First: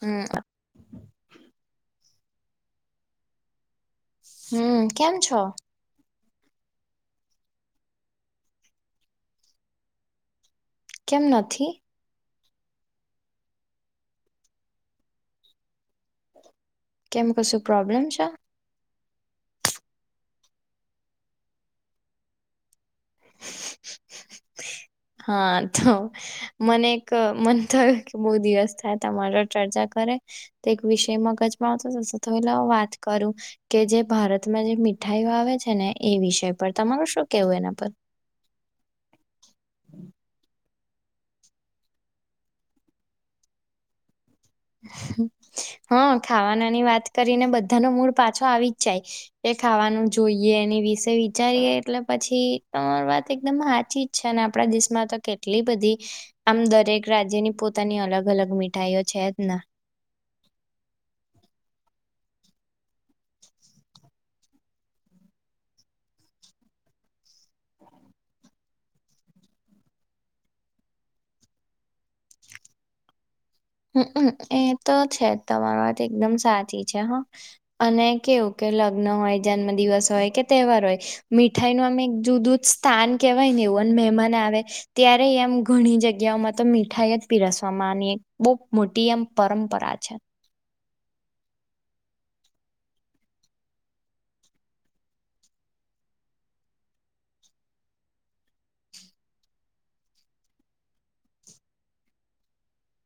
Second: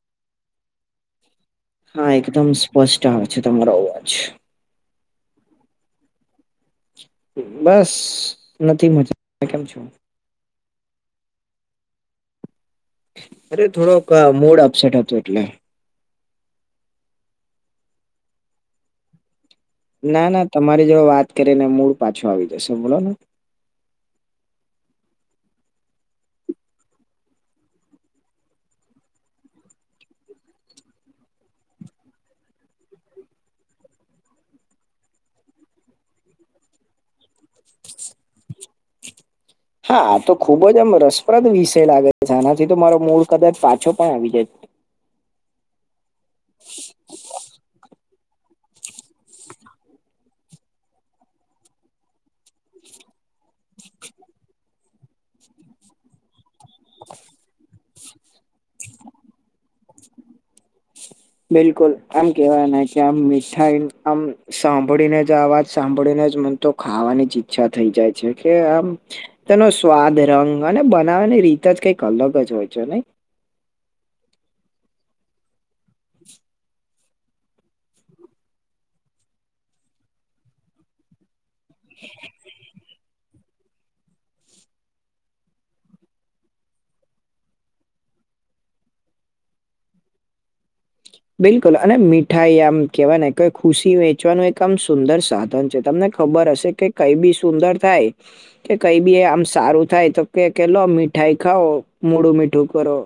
હમ્મ. હા, એકદમ સ્પષ્ટ આવે છે તમારો અવાજ. હમ્મ, કેમ છો? બસ નથી મજા કેમ છો? કેમ નથી? અરે થોડોક અહ મૂડ અપસેટ હતું એટલે. કેમ કશું પ્રોબ્લેમ છે? ના ના તમારી જોડે વાત કરી ને મૂળ પાછો આવી જશે બોલો ને. હા તો મને એક અહ મન થયું કે બહુ દિવસ થાય તમારો ચર્ચા કરે તો એક વિષય મગજમાં આવતો જ તો લાવ વાત કરું. કે જે ભારતમાં જે મીઠાઈઓ આવે છે ને એ વિષય પર તમારું શું કેવું એના પર? હા, તો ખુબ જ આમ રસપ્રદ વિષય લાગે છે આનાથી તો મારો મૂળ કદાચ પાછો પણ આવી જાય. હા, ખાવાનાની વાત કરીને બધાનો મૂળ પાછો આવી જ જાય. એ ખાવાનું જોઈએ એની વિશે વિચારીએ એટલે પછી તમાર વાત એકદમ હાચી જ છે ને આપડા દેશમાં તો કેટ એટલી બધી આમ દરેક રાજ્યની પોતાની અલગ અલગ મીઠાઈઓ છે જ ના. બિલકુલ આમ કેવા ના કે આમ મીઠાઈ આમ સાંભળીને જ અવાજ સાંભળીને જ મ તો ખાવાની જ ઈચ્છા થઈ જાય છે કે આમ તેનો સ્વાદ રંગ અને બનાવાની રીત જ કઈક અલગ જ હોય છે નઈ? હમ્મ અમ્મ એ તો છે જ તમારી વાત એકદમ સાચી છે હા. અને કેવું કે લગ્ન હોય જન્મ દિવસ હોય કે તહેવાર હોય મીઠાઈ નું અમે એક જુદુ જ સ્થાન કે કાઈ ને એવું અને મહેમાન આવે ત્યારે એમ ઘણી જગ્યાઓમાં તો મીઠાઈ જ પીરસવામાંની બહુ મોટી એમ પરંપરા છે. બિલકુલ અને મીઠાઈ આમ કેહેવાય ને ખુશી વેચવાનું એક આમ સુંદર સાધન છે તમને ખબર હશે કે કઈ બી સુંદર થાય કે કઈ બી આમ સારું થાય તો કે કે લો મીઠાઈ ખાવ મોડું મીઠું કરો.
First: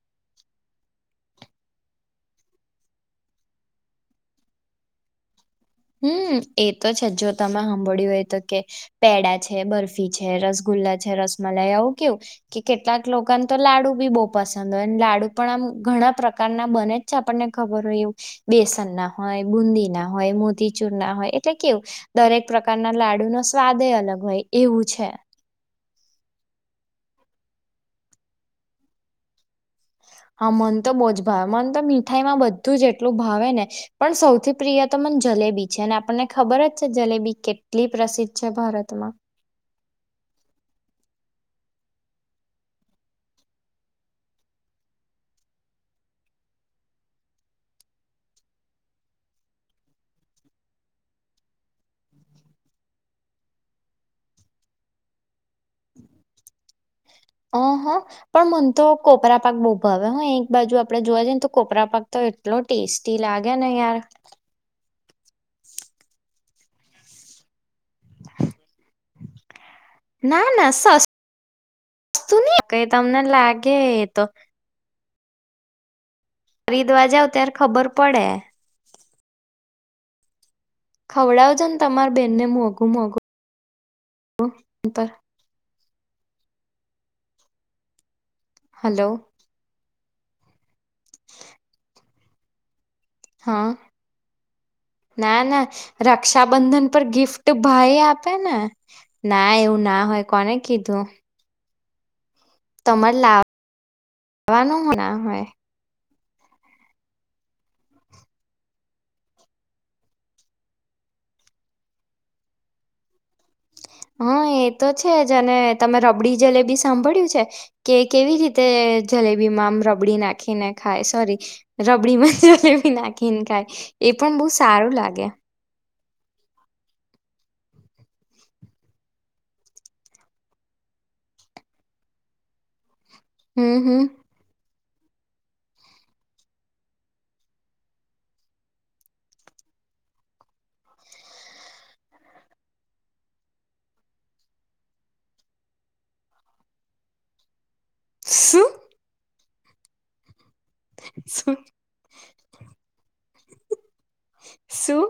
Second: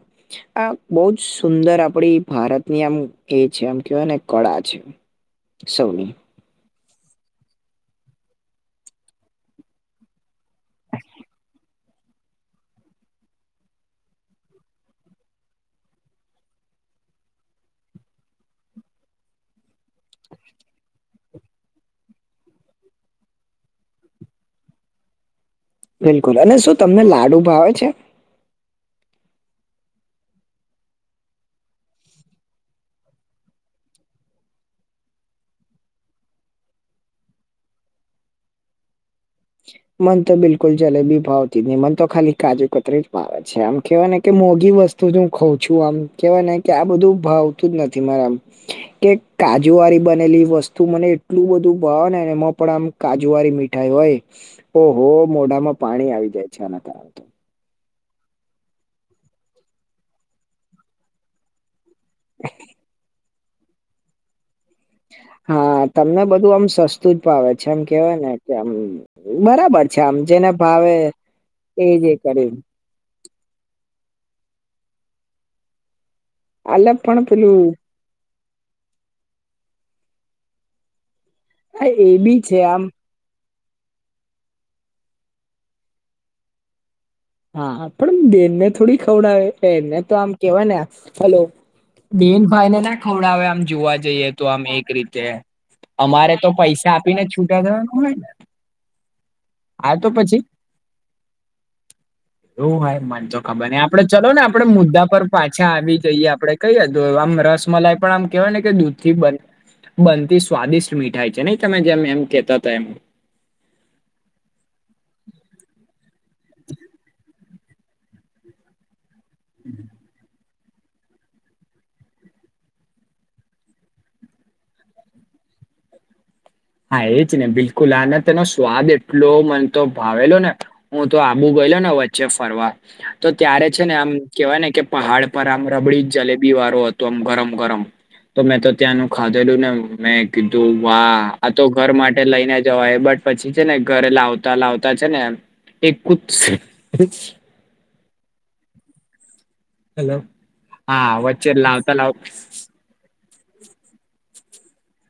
આ બહુ જ સુંદર આપડી એ ભારત નીમ એ છે એમ કેવાય ને કળા છે. સૌની. હમ્મ એ તો છે જો તમે સાંભળ્યું હોય તો કે પેડા છે બરફી છે રસગુલ્લા છે રસમલાઈ આવવું કેવું કે કેટલાક લોકોને તો લાડુ બી બહુ પસંદ હોય લાડુ પણ આમ ઘણા પ્રકારના બને. આપણને ખબર હોય એ બેસન ના હોય બુંદી ના હોય મોતી ચુર ના હોય એટલે કેવું દરેક પ્રકારના લાડુ નો સ્વાદ અલગ હોય એવું છે. બિલકુલ અને શું તમને લાડુ ભાવે છે. હા મન તો બહુ જ ભાવે મન તો મીઠાઈમાં બધું જ એટલું ભાવે ને પણ સૌથી પ્રિય તો મને જલેબી છે અને આપણને ખબર જ છે જલેબી કેટલી પ્રસિદ્ધ છે ભારતમાં મન તો બિલકુલ જલેબી ભાવતી જ નહી મન તો ખાલી કાજુ કતરી જ ભાવે છે આમ કેહેવાય ને કે મોઘી વસ્તુ હું ખઉં છું આમ કેવાય ને કે આ બધું ભાવતું જ નથી મારા આમ કે કાજુ વાળી બનેલી વસ્તુ મને એટલું બધું ભાવ ને એમાં પણ આમ કાજુવાળી મીઠાઈ હોય ઓ હો મોઢામાં પાણી આવી જાય છે આના કારણે તો હ હા પણ મન તો કોપરા પાક બહુ ભ હ હ એક બાજુ આપડે જોવા જઈએ ને તો કોપરા પાક તો. એટલો ટેસ્ટી લાગે ને યાર હા તમને બધું આમ સસ્તું જ પાવે છે આમ કેવાય ને કે આમ બરાબર છે આમ ના જેને ના ભાવે સસ્તું એજ એ કર નહી કઈ તમને લાગે તો અલ ખરીદવા પણ જાવ ત્યારે પેલું ખબર પડે. ખવડાવજો ને હા તમાર એ બી બેનને છે આમ મોંઘું મોઘું હા પણ બેન ને થોડી હલો ખવડાવે ેને તો આમ કેવાય ને હલો બિન હોઈએ ના ખવડાવે આમ હા જોવા જઈએ તો આમ એક રીતે ના ના અમારે તો રક્ષાબંધન પૈસા પર આપીને ગિફ્ટ છૂટા થવાનું ભાઈ હોય. આપે ને ના એવું હા ના તો હોય પછી કોને કીધું. તો હાઈ તમારે મને તો ખબર આપડે ચલો ને આપડે લાવવાનું મુદ્દા ના પર હોય પાછા આવી જઈએ આપડે કઈ દ આમ રસમલાઈ પણ આમ કેહેવાય ને કે દૂધ થી બને. બનતી સ્વાદિષ્ટ મીઠાઈ છે નહી તમે જેમ એમ કેતા હતા એમ. હા એ તો છે જ અને તમે રબડી જલેબી સાંભળ્યું છે કે. કેવી રીતે જલેબી માં આમ રબડી નાખીને. ખાય સોરી રબડી મજ ભી નાખીને ખાય એ પણ બહુ સારું લાગે. હા એજ ને બિલકુલ આને તેનો સ્વાદ એટલો મને તો ભાવેલો ને. હું તો આબુ ગયલો ને વચ્ચે ફરવા તો ત્યારે હમ છે ને હમ આમ. કેવાય ને કે પહડ પર આમ રબડી જ જલેબી વાળો હતો આમ ગરમ ગરમ. તો મેં તો ત્યાંનું ખાધેલું ને મેં કીધું વા આ તો ઘર માટે લઈને જવાય બટ પછી છે ને ઘરે લાવતા લાવતા છે ને એ એક જ. [unintelligible] શું હેલો હા વચ્ચે શું લાવતા લાવ શું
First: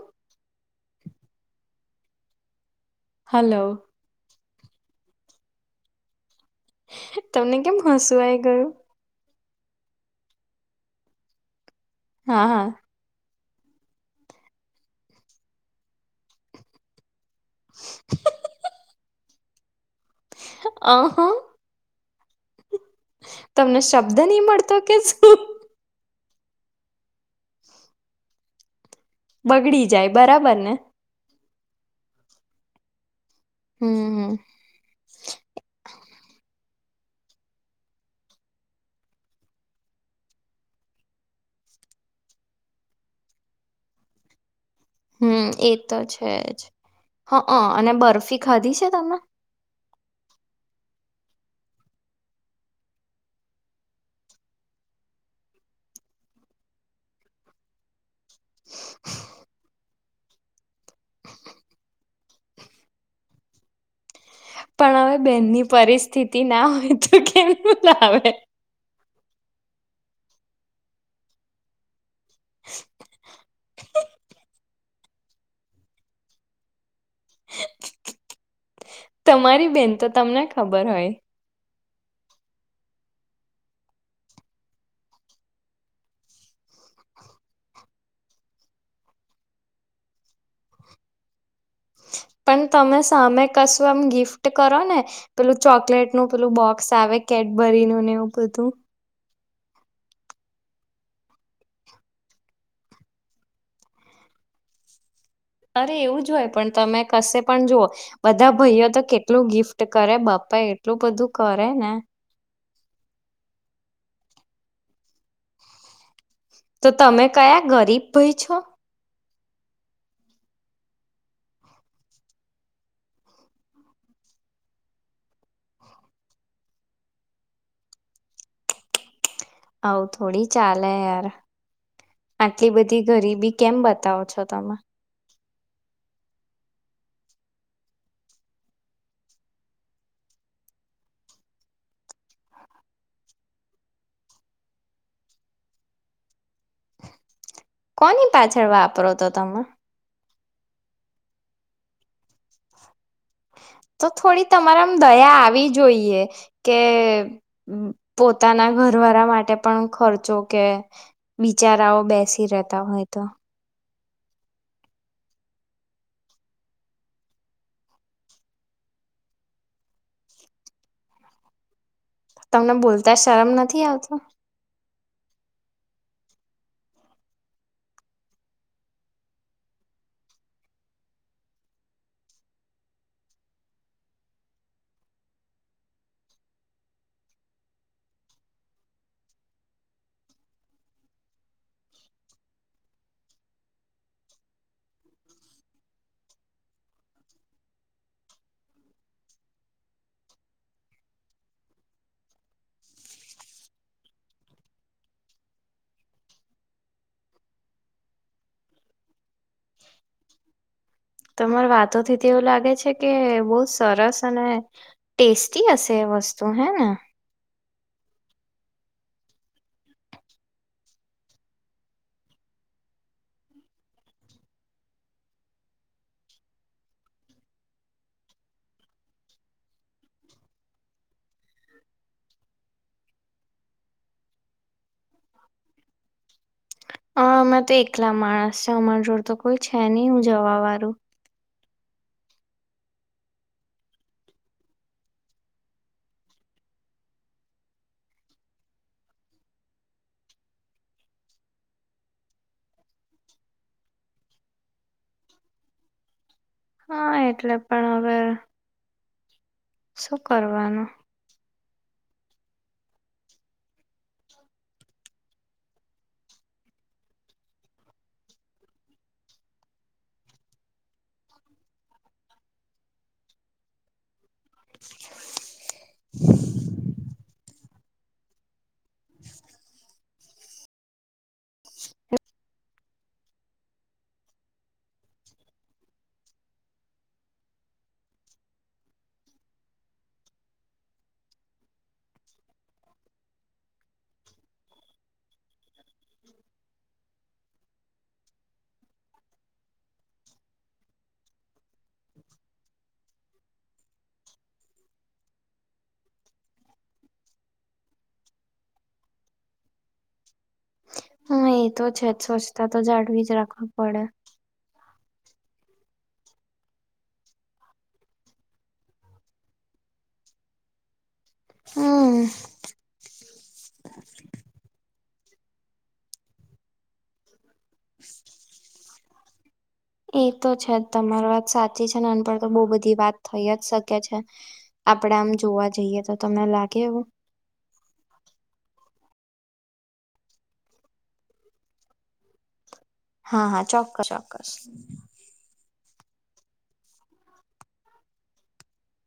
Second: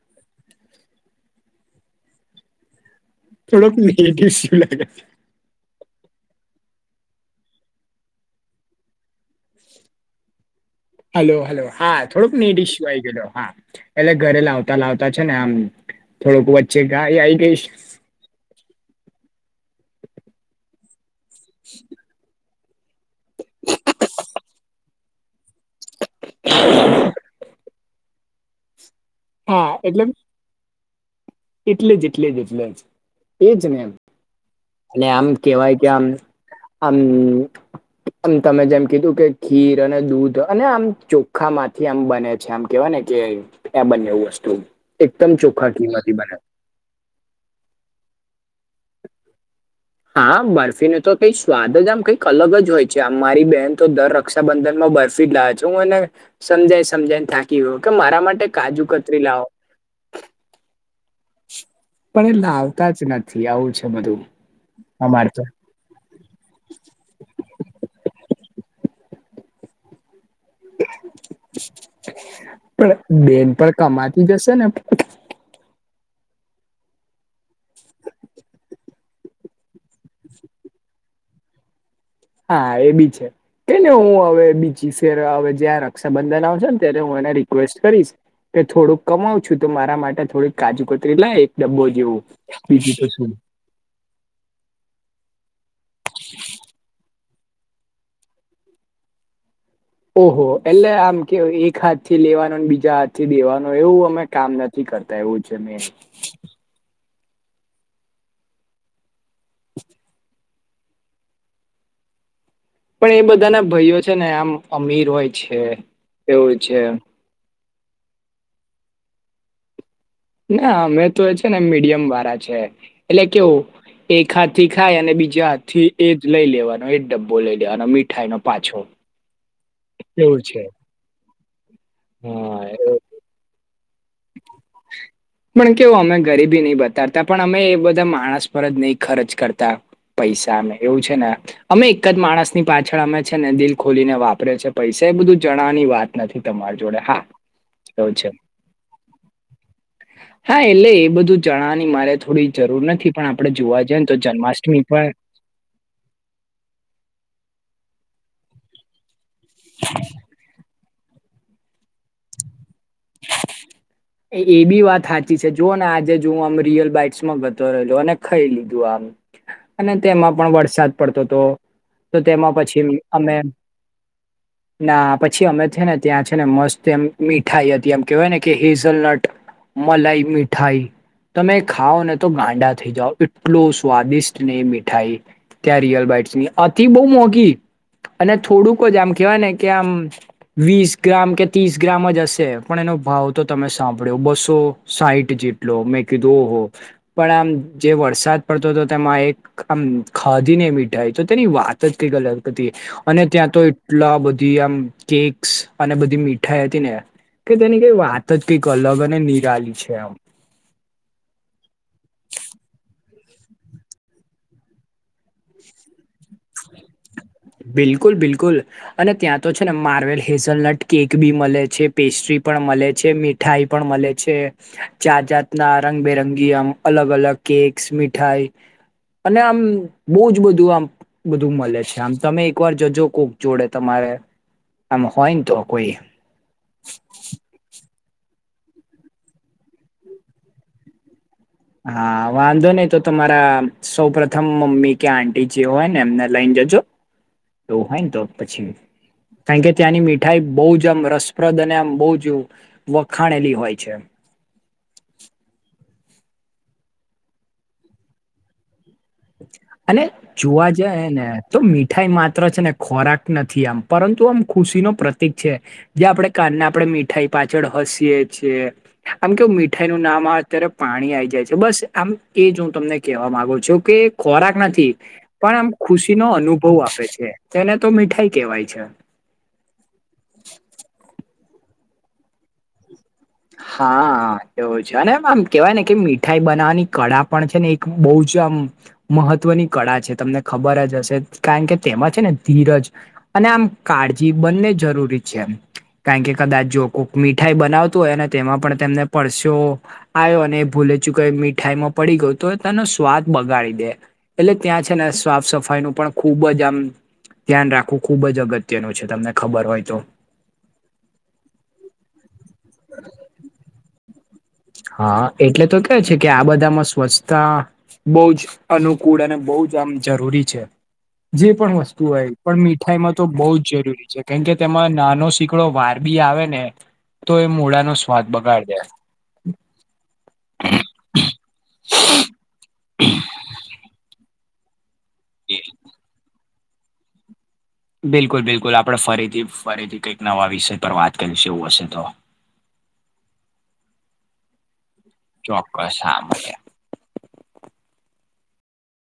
હલો થોડોક [unintelligible] તમે કેમ હસું આઈ ગયું હલો હલો હા થોડોક ની ડીશ હોયે હા એટલે ઘરે લાવતા લાવતા છે ને આમ થોડુંક વચ્ચે ગાય આવી ગઈશ. [inaudible] અ હ [inaudible] તમને શબ્દ નહી મળતો કે શું. [inaudible] હા બગડી એટલે જાય બરાબર ને. એટલે જ એટલે જ એટલે જ એજ ને હમ હમ અને આમ કેવાય કે આમ આમ આમ તમે જેમ કીધું કે ખીર અને દૂધ અને આમ ચોખામાંથી આમ બને છે આમ કેવા ને કે ત્યાં બંને એ વસ્તુ એકદમ ચોખા ઘી મા બને. હાક અને બરફી ખાધી છે તમે? હા બર્ફી ન તો કઈક સ્વાદ જ આમ કઈક અલગ જ હોય છે આ મારી બેહેન તો દર રક્ષાબંધન માં બર્ફીટ લાવ છું હું ને સમજાય સમજાયને થાકી ગયો કે મારા માટે ટે કાજુ કતરી લાવો. પણ એ લાવતા જ નથી આવું છે બધું. પણ હવે અમાર તો બેનની પરિસ્થિતિ ના હોય તો કેમ ના આવે? પણ બેન પણ કમાતી જ હશે ને? તમારી બેન તો તમને ખબર હોય. હા એ બી છે. કેને હું હવે બીજી ફેર હવે જ્યાં રક્ષાબંધન આવશે ને ત્યારે હું એને રિક્વેસ્ટ કરીશ. કે થોડુંક કમાવું છું તો મારા માટે થોડીક કાજુકોતરી લાય એક ડબ્બો જેવું બીજું તો શું. કસવમ ગિફ્ટ કરો ને પેલું ચોકલેટ નું પેલું બોક્સ આવે કેડબરી નું ને એવું બધું. ઓહો એટલે આમ કે એક હાથથી લેવાનો બીજા હાથ થી દેવાનું એવું અમે કામ નથી કરતા એવું. છે મેન. અરે એવું જ હોય પણ તમે કશે પણ જોઓ બધા ભાઈઓ તો કેટલું ગિફ્ટ કરે બાપા એટલું બધું કરે ને પણ એ બધાના ભાઈઓ છે ને આમ અમીર હોય છે એવું છે. તો તમે કયા ગરીબ ભાઈ છો? ના અમે તો એ છે ને મીડિયમ વાળા છે એટલે કેવું એક હાથ થી ખાય અને બીજા હાથ થી એ જ લઈ લેવાનો એ જ ડબ્બો લઈ લેવાનો મીઠાઈ નો પાછો. આવું એવું થોડી છે. ચાલે યાર, હા આટલી એવું બધી ગરીબી કેમ બતાવો છો તમે? પણ કેવું અમે ગરીબી નહી બતાતા પણ અમે એ બધા માણસ પર જ નહી ખર્ચ કરતા. પૈસાને એવું છે ને અમે એક જ માણસ ની પાછળ અમે છે ને દિલ ખોલીને વાપરે છે પૈસા એ બધું જણાવાની વાત નથી તમારી. જોડે હા એવું છે કોની પાછળ વાપરો તો તમે? હા એટલે એ બધું જાણવાની મારે થોડી જરૂર નથી પણ આપણેે જોવા જઈએ ને તો થોડી જન્માષ્ટમી તમારામાં પણ દયા આવી જોઈએ કે પોતાના ઘરવાળા માટે માટે પણ ખર્ચો કે બિચારાઓ બેસી રહેતા હોય તો. એ બી વાત સાચી છે જોઓ ને આજે હું આમ રિયલ બાઈટ્સમાં ગતો રહેલો અને ખાઈ લીધું આમ. અને તેમાં પણ વરસાદ પડતો હતો. તો તેમાં તમને પછી બોલતા અમે શરમ નથી આવતો ના પછી અમે છે ને ત્યાં છે ને મસ્ત એમ મીઠાઈ હ તી એમ કેહેવાય ને કે હેઝલનટ મલાઈ મીઠાઈ. તમે ખાઓ ને તો ગાંડા થઈ જાઓ એટલું સ્વાદિષ્ટ ને એ મીઠાઈ. ત્યાં રિયલ બાઈટની અતી બહુ મોંઘી અને થોડુંક જ આમ કેહેવાય ને કે આમ વીસ ગ્રામ કે ત્રીસ ગ્રામ જ હશે. પણ એનો ભાવ તો તમે સાંભળ્યો બસો સાહીઠ જેટલો મેં કીધું ઓહો. પણ આમ જે વરસાદ પડતો હતો તેમાં એક આમ ખાધીને મીઠાઈ તો તેની વાત જ કઈ અલ હતી. અને ત્યાં તો એટલા બધી આમ કેક્સ અને બધી મીઠાઈ હતી ને. કે તેની કઈ વાત જ કઈક અલગ ને નિરાલી છે આમ. તો તમારે વાતો થી તે એવું લાગે છે કે બહુ સરસ અને ટેસ્ટી હશે એ વસ્તુ હેને? બિલકુલ બિલકુલ. અને ત્યાં તો છે ને માર્વેલ હેઝલનટ કેક બી મળે છે પેસ્ટ્રી પણ મળે છે. મીઠાઈ પણ મળે છે જાત જાતના રંગબેરંગી આમ અલગ અલગ કેક્સ મીઠાઈ અને આમ બહુ જ બધું આમ બધું મળે છે આમ તમે એકવાર જજો કોક જોડે તમારે આમ હોય ને તો કોઈ અમાં તો એકલા માણસ છે અમારી જોડ તો કોઈ છે નહી હું જવા વાળું હા વાંધો નહી તો તમારા સૌ પ્રથમ મમ્મી કે આંટીી જે હોય ને એમને લઈને જજો તોું હોય ને તો પછી કારણ કે ત્યાંની મીઠાઈ બહુ જ આમ રસપ્રદ અને આમ બહ જવું વખાણેલી હોય છે. હા એટલે પણ હવે અને શું જોવા કરવાનું જાય ને તો મીઠાઈ માત્ર છે ને ખોરાક નથી આમ પરંતુ આમ ખુશી ન પ્રતિક છે. જે આપણે કાનને આપણેે મીઠાઈ પાછળ હસીયએ છીએ આમ કેવું મીઠાઈ નું નામ આ અત્યારે પાણી આઈ જાય છે બસ આમ એ જ હું તમને કેહેવા માંગુ છું કે ખોરાક નથી પણ આમ ખુશી નો અનુભવ આપે છે. તેને તો મીઠાઈ કેવાય છે. હા એવું છે અને આમ કેવાય ને કે મીઠાઈ બનાવવાની કળા પણ છે ને એક બહ જ આમ મહત્વની કળા છે તમને ખબર જ હશે કારણ કે તેમાં છે ને ધીરજ અને આમ કાળજી બંને જરૂરી છે એમ કારણ કે કદાચ જો કોઈક મીઠાઈ બનાવતું હોય ને તેમાં પણ તેમને પરસેઓ આવ્યો અને એ ભૂલે ચું કે મીઠાઈમાં પડી ગયું તો તેનો સ્વાદ બગાડી દે એટલે ત્યાં છે ને સાફ સફાઈ ન પણ ખુબ જ આમ ધ્યાન રાખવું ખુબ જ અગત્યનું છે તમને ખબર હોય તો-' હા એ તો છે જ સ્વચ્છતા તો જાળવી જ રાખવી પડે હા એટલે તો કે છે કે આ બધામાં સ્વચ્છતા બહ જ અનુકૂળ અને બહ જ આમ જરૂરી છે જે પણ વસ્તુ હમ હોય પણ મી ાઈ તો બહ જરૂરી છે કેમ કે તેમાં નાનો સીકડો વાર બી આવે ને તો એ મૂળા નો સ્વાદ બગાડ દે એ તો છે જ તમારી વાત સાચી છે ને અનપળ તો બહુ બધી વાત થઈ જ શકે છે. આપડ આમ જોવા જઈએ તો તમને લાગે એવુ બિલકુલ બિલકુલ આપડણે ફરીથી ફરીથી કંઈક નવા વિષય પર વાત કરીશ એવું હશે તો હા હા ચોક્કસ ચોક્કસ ચોક્કસ સહા મલીયા